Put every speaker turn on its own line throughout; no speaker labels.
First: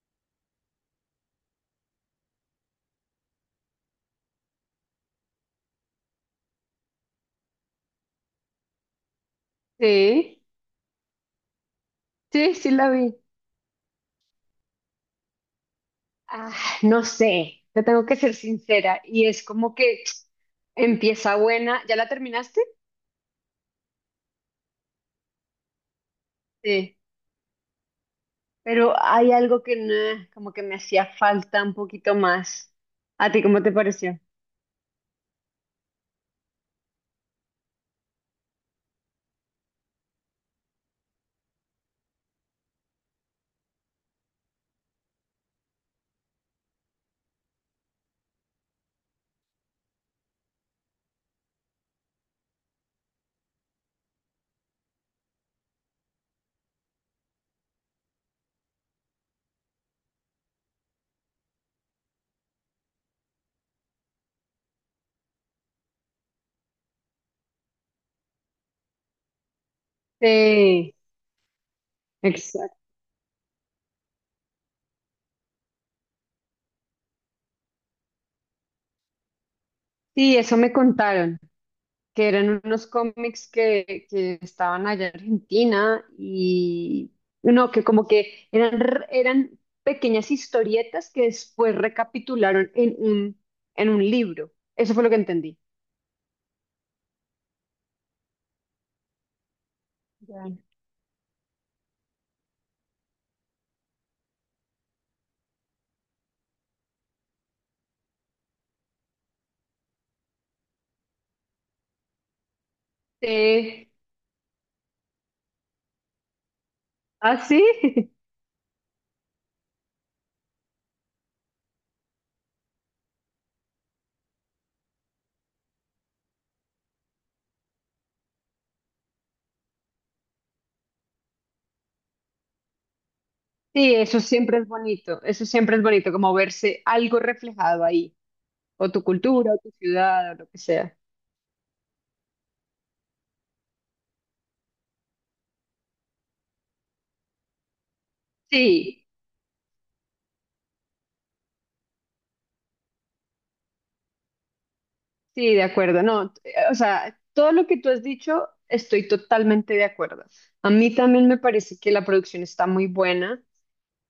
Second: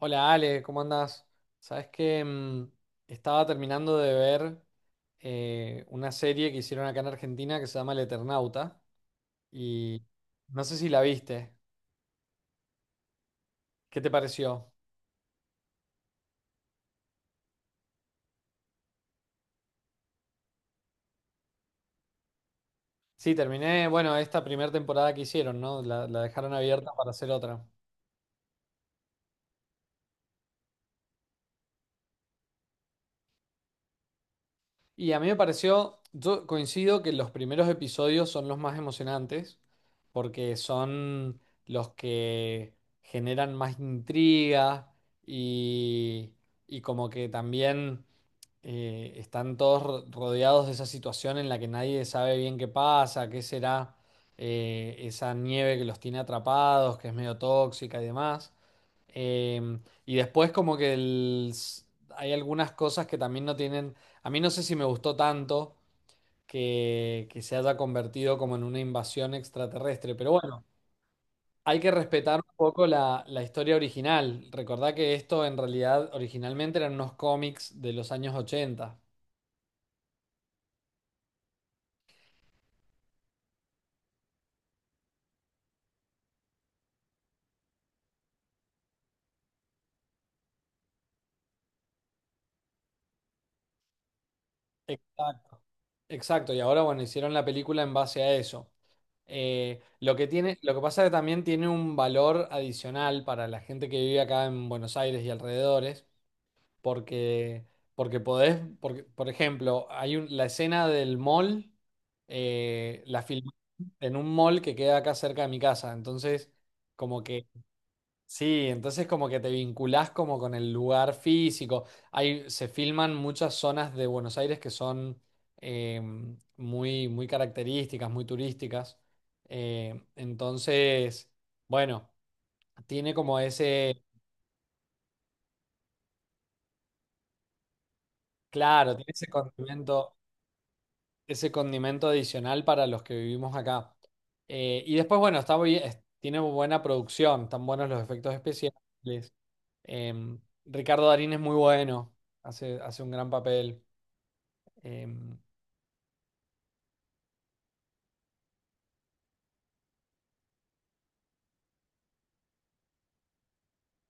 Hola Ale, ¿cómo andás? Sabes que estaba terminando de ver una serie que hicieron acá en Argentina que se llama El Eternauta y
Sí,
no sé si la viste.
sí, sí la vi.
¿Qué te pareció?
Ah, no sé, te tengo que ser sincera. Y es como que empieza buena. ¿Ya la terminaste?
Sí, terminé, bueno, esta primera temporada que hicieron, ¿no? La dejaron abierta
Sí.
para hacer otra.
Pero hay algo que no, como que me hacía falta un poquito más. ¿A ti cómo te pareció?
Y a mí me pareció, yo coincido que los primeros episodios son los más emocionantes, porque son los que generan más intriga y, y como que también están todos rodeados de esa situación en la que nadie sabe bien qué pasa, qué será, esa nieve que los tiene atrapados, que es medio tóxica y demás. Y después como que hay algunas cosas que también no tienen, a mí no sé si me gustó tanto que se haya convertido como en una invasión extraterrestre, pero bueno,
Sí,
hay que respetar un
exacto.
poco la historia original. Recordá que esto en realidad originalmente eran unos cómics de los años ochenta.
Sí, eso me contaron. Que eran unos cómics que estaban allá en Argentina y no, que como que eran, eran pequeñas historietas que después recapitularon en un libro. Eso fue lo que entendí.
Exacto. Exacto, y ahora bueno, hicieron la película en base a eso.
Ya.
Lo que pasa es que también tiene un valor adicional para la gente que vive acá en Buenos Aires y alrededores, porque, porque podés, porque, por ejemplo, la escena del mall, la filmé
Sí.
en un mall que queda acá cerca de mi casa, entonces como
¿Ah,
que...
sí?
Sí, entonces como que te vinculás como con el lugar físico. Hay, se filman muchas zonas de Buenos Aires que son eh, muy, muy características, muy turísticas. Entonces, bueno, tiene como
Sí,
ese,
eso siempre es bonito, eso siempre es bonito, como verse algo reflejado ahí, o
claro,
tu
tiene
cultura, o tu ciudad, o lo que sea.
ese condimento adicional para los que vivimos acá. Y después, bueno, tiene buena producción, están buenos los efectos especiales.
Sí.
Ricardo Darín es muy bueno, hace un gran papel. Em,
Sí, de acuerdo. No, o sea, todo lo que tú has dicho, estoy totalmente de acuerdo. A mí también me parece que la producción está muy buena,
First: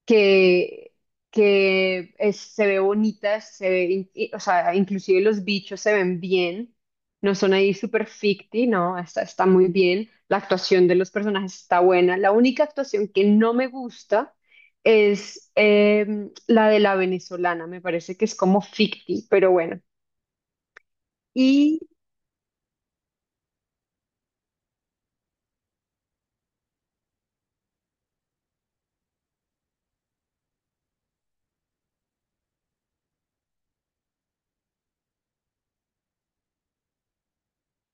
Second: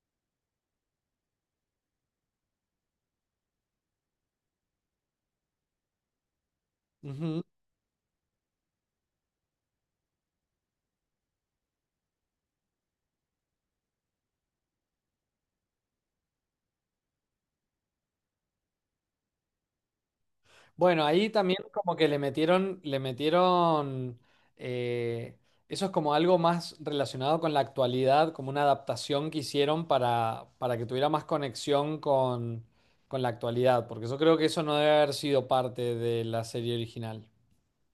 que, que se ve bonita, se ve, o sea, inclusive los bichos se ven bien, no
ujú.
son ahí súper ficti, no, está, está muy bien. La actuación de los personajes está buena. La única actuación que no me gusta es la de la venezolana, me parece que es como ficti, pero bueno.
Bueno, ahí también como que le metieron, eh, eso es como algo más relacionado con la actualidad, como una adaptación que hicieron para que tuviera más conexión con la actualidad, porque yo creo que eso no debe haber sido parte de la serie original.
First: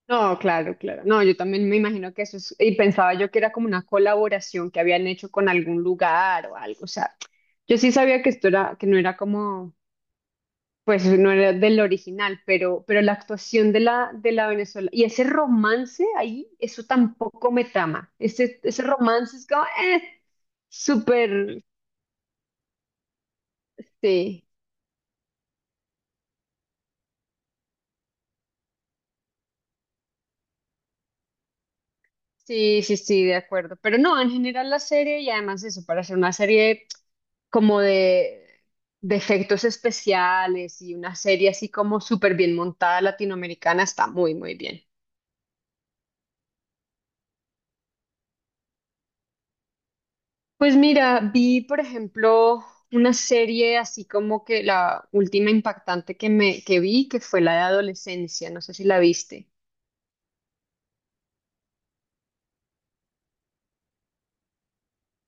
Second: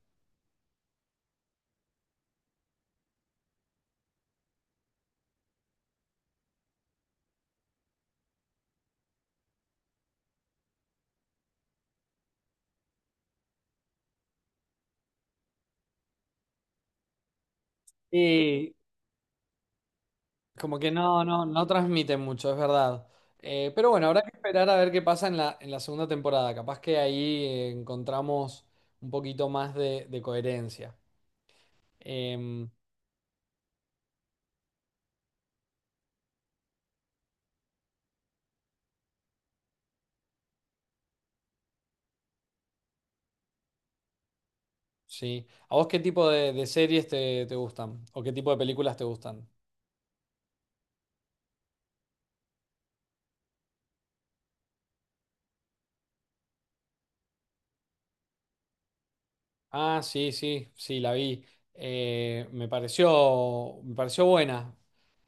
No, claro, claro. No, yo también me imagino que eso es, y pensaba yo que era como una colaboración que habían hecho con algún lugar o algo. O sea, yo sí sabía que esto era, que no era como, pues no era del original, pero la actuación de la Venezuela y ese romance ahí, eso tampoco me trama. Ese,
Y
ese romance es como,
como que no, no,
súper,
no transmite mucho, es verdad. Pero bueno, habrá que
sí.
esperar a ver qué pasa en la segunda temporada. Capaz que ahí encontramos un poquito más de coherencia. Em,
Sí, sí, sí, de acuerdo. Pero no, en general la serie y además eso, para hacer una serie como de efectos especiales y una serie así como súper bien montada latinoamericana está muy, muy bien.
sí. ¿A vos qué tipo de series te, te gustan? ¿O qué tipo de películas te gustan?
Pues mira, vi por ejemplo una serie así como que la última impactante que me que vi, que fue la de adolescencia, no sé si la viste.
Ah, sí, sí, sí, la vi. Me pareció buena.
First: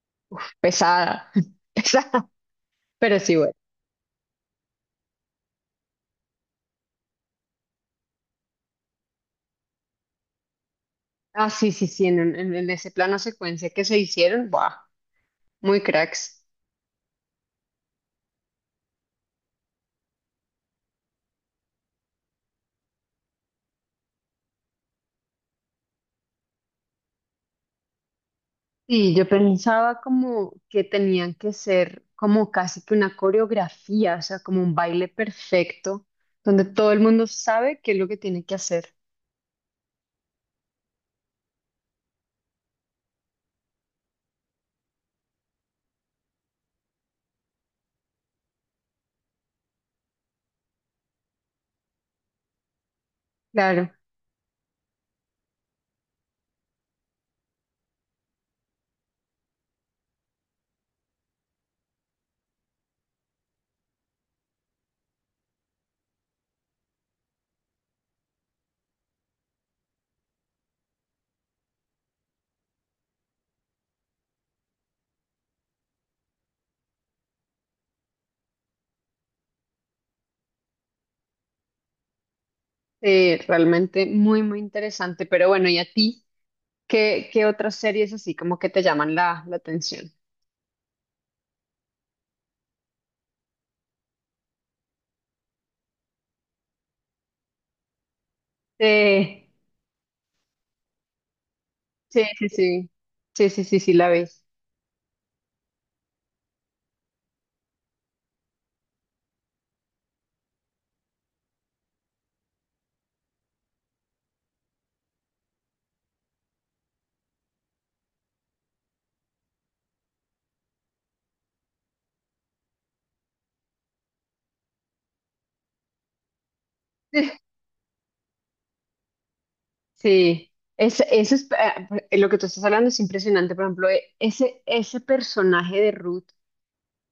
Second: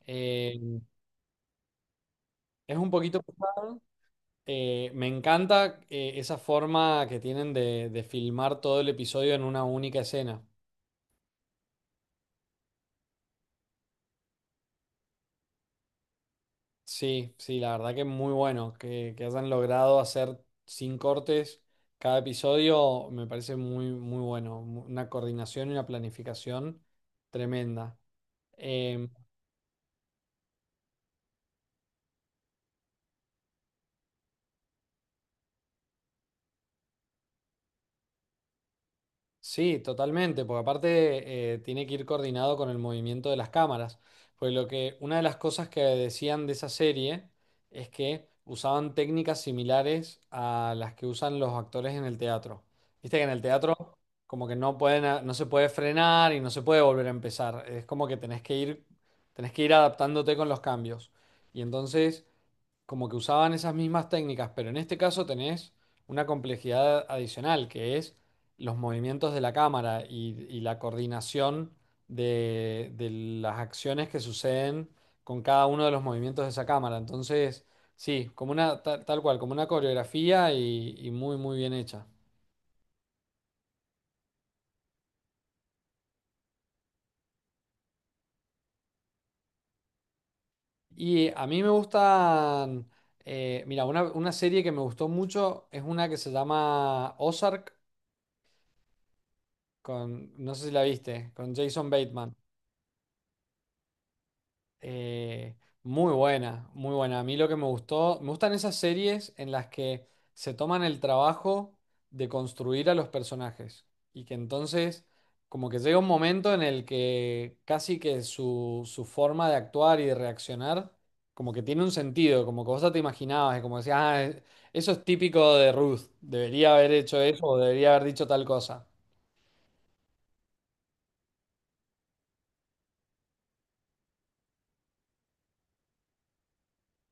Em,
Pesada, pesada,
es un
pero
poquito
sí, bueno.
pesada. Me encanta esa forma que tienen de filmar todo el episodio en una única escena.
Ah, sí, sí, sí, en ese plano secuencia que se hicieron, ¡buah! Muy cracks.
Sí, sí, la verdad que es muy bueno que hayan logrado hacer sin cortes cada episodio, me parece muy, muy bueno. Una coordinación y una planificación tremenda. Em,
Sí, yo pensaba como que tenían que ser como casi que una coreografía, o sea, como un baile perfecto, donde todo el mundo sabe qué es lo que tiene que hacer.
Sí, totalmente, porque aparte tiene que ir coordinado con el movimiento de las cámaras. Pues lo que, una de las cosas que decían de esa serie es que usaban técnicas similares a las que usan los actores en el teatro. Viste que en el
Claro,
teatro como que no pueden, no se puede frenar y no se puede volver a empezar. Es como que tenés que ir adaptándote con los cambios. Y entonces como que usaban esas mismas técnicas, pero en este caso tenés una complejidad adicional, que es los movimientos de la cámara y la coordinación de las acciones que suceden con cada uno de los movimientos de esa cámara. Entonces, sí, tal cual, como una coreografía y muy, muy bien hecha.
realmente muy, muy interesante. Pero bueno, ¿y a ti? ¿Qué otras series así como que te llaman la atención?
Y a mí me gustan, mira, una serie que me gustó mucho es una que se llama Ozark,
Sí,
con, no sé si la viste, con Jason
sí,
Bateman.
sí, sí, sí, sí, sí, sí, la ves.
Eh, muy buena, muy buena. A mí lo que me gustó, me gustan esas series en las que se toman el trabajo de construir a los personajes y que entonces como que llega un momento en el que casi que su forma de actuar y de reaccionar como que tiene un sentido, como que vos ya te imaginabas, y como decías, ah, eso es típico de Ruth, debería haber hecho eso o debería haber dicho tal cosa.
Sí, es, eso es, lo que tú estás hablando es impresionante. Por ejemplo, ese, ese personaje de Ruth.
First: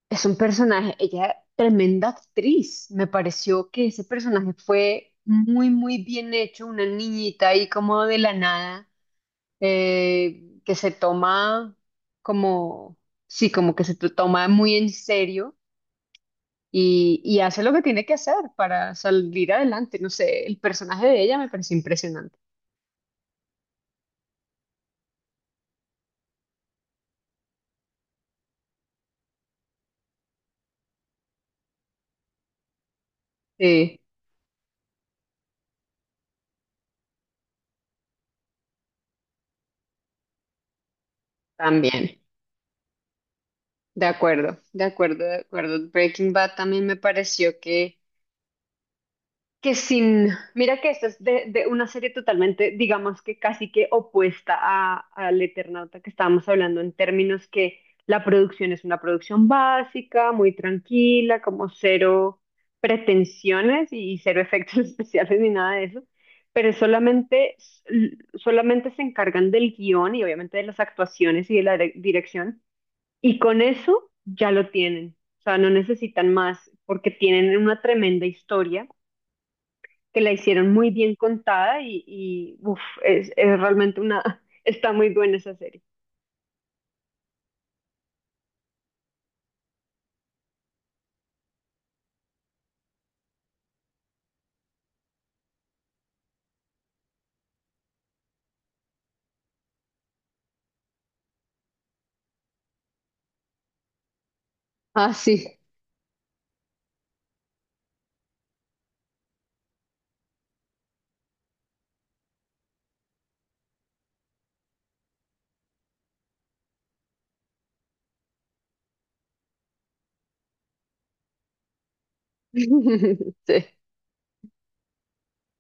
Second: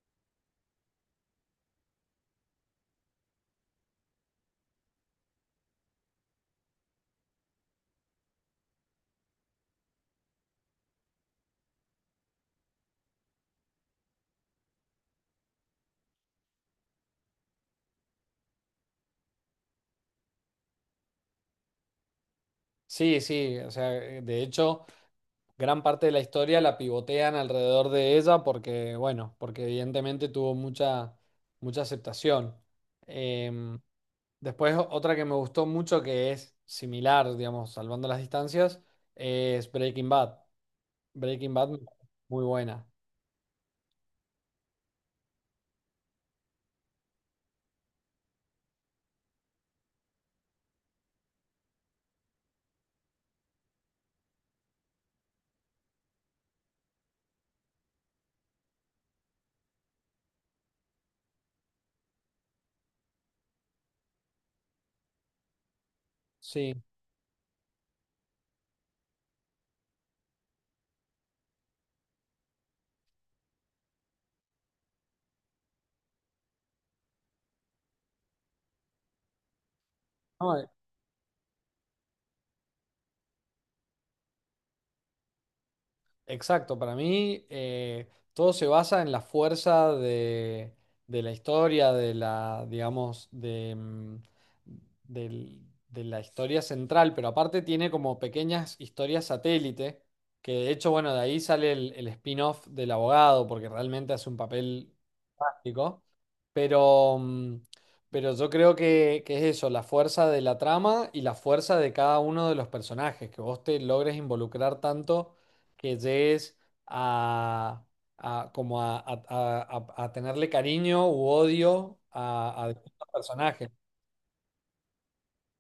Es un personaje, ella tremenda actriz. Me pareció que ese personaje fue muy, muy bien hecho, una niñita ahí como de la nada, que se toma como, sí, como que toma muy en serio y hace lo que tiene que hacer para salir adelante. No sé, el personaje de ella me pareció impresionante.
Sí, sí, o sea, de hecho, gran parte de la historia la pivotean alrededor de ella porque, bueno, porque evidentemente tuvo mucha, mucha aceptación. Em,
Sí,
después, otra que me gustó mucho que es similar, digamos, salvando las distancias, es Breaking Bad. Breaking Bad,
también.
muy buena.
De acuerdo, de acuerdo, de acuerdo. Breaking Bad también me pareció que sin, mira que esto es de una serie totalmente, digamos que casi que opuesta a, al Eternauta que estábamos hablando en términos que la producción es una producción básica, muy tranquila, como cero pretensiones y cero efectos especiales ni nada de eso, pero
Sí.
solamente, solamente se encargan del guión y obviamente de las actuaciones y de la dirección y con eso ya lo tienen, o sea, no necesitan más porque tienen una tremenda historia que la
No,
hicieron muy bien contada y uf, es realmente una, está muy buena esa serie.
exacto, para mí todo se basa en la fuerza de la historia, de la, digamos, de, del- de la historia central, pero aparte tiene como pequeñas historias satélite, que de hecho, bueno, de ahí sale el spin-off del abogado, porque realmente hace un papel
Ah, sí.
fantástico, pero, pero yo creo que es eso, la fuerza de la trama y la fuerza de cada uno de los personajes, que vos te logres involucrar tanto que llegues a, a- como a tenerle cariño u odio a distintos
Sí,
personajes.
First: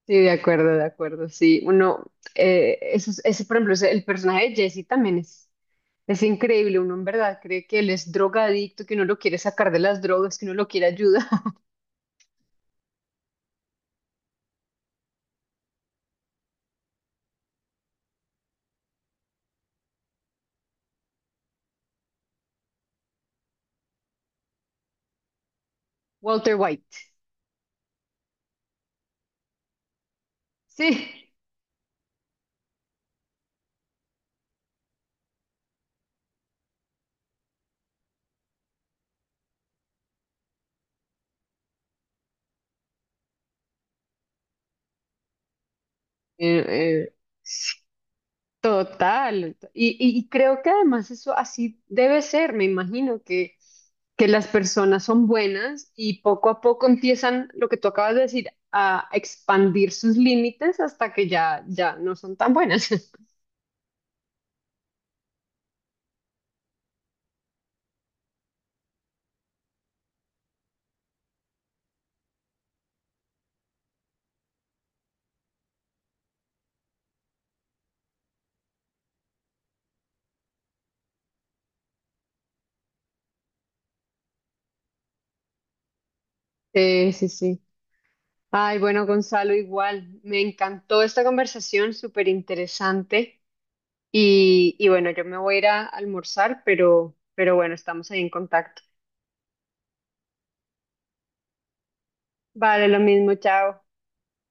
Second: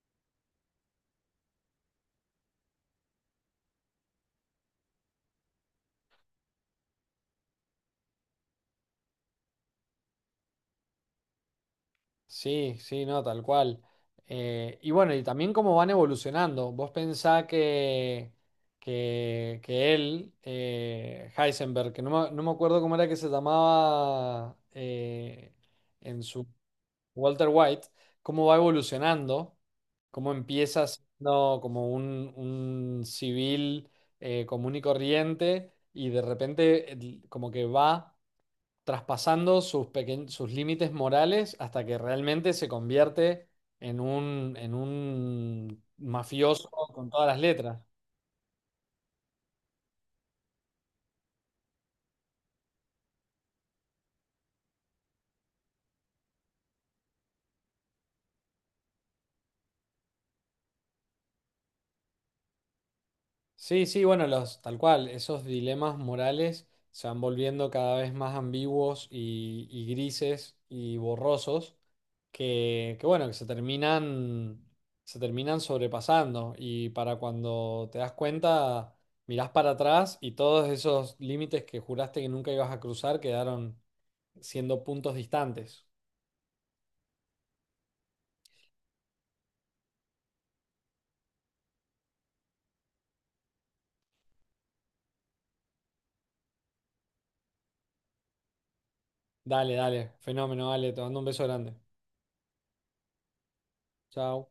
sí, de acuerdo, de acuerdo. Sí, uno, eso, ese, por ejemplo, el personaje de Jesse también es increíble. Uno en verdad cree que él es drogadicto, que uno lo quiere sacar de las drogas, que uno lo quiere ayudar.
Sí, sí, no, tal cual. Y bueno, y también cómo van evolucionando. Vos pensá que él, Heisenberg, que no me, no me acuerdo cómo era que se llamaba en su...
Walter White.
Walter White, cómo va evolucionando, cómo empieza
Sí.
siendo como un civil común y corriente y de repente como que va traspasando sus, sus límites morales hasta que realmente se convierte en un
Eh,
mafioso con
eh,
todas las letras.
Total. Y creo que además eso así debe ser. Me imagino que las personas son buenas y poco a poco empiezan, lo que tú acabas de decir, a expandir sus límites hasta que ya, ya no son tan buenas.
Sí, sí, bueno, los, tal cual, esos dilemas morales se van volviendo cada vez más ambiguos y grises y borrosos que, bueno, que se terminan sobrepasando y para cuando te das cuenta, mirás para atrás y todos esos límites que juraste que nunca ibas a cruzar quedaron siendo puntos distantes.
Sí, sí, sí. Ay, bueno, Gonzalo, igual. Me encantó esta conversación, súper interesante. Y bueno, yo me voy a ir a almorzar, pero bueno, estamos ahí en contacto.
Dale, dale, fenómeno, dale, te mando un beso grande.
Vale, lo mismo, chao.
Chao.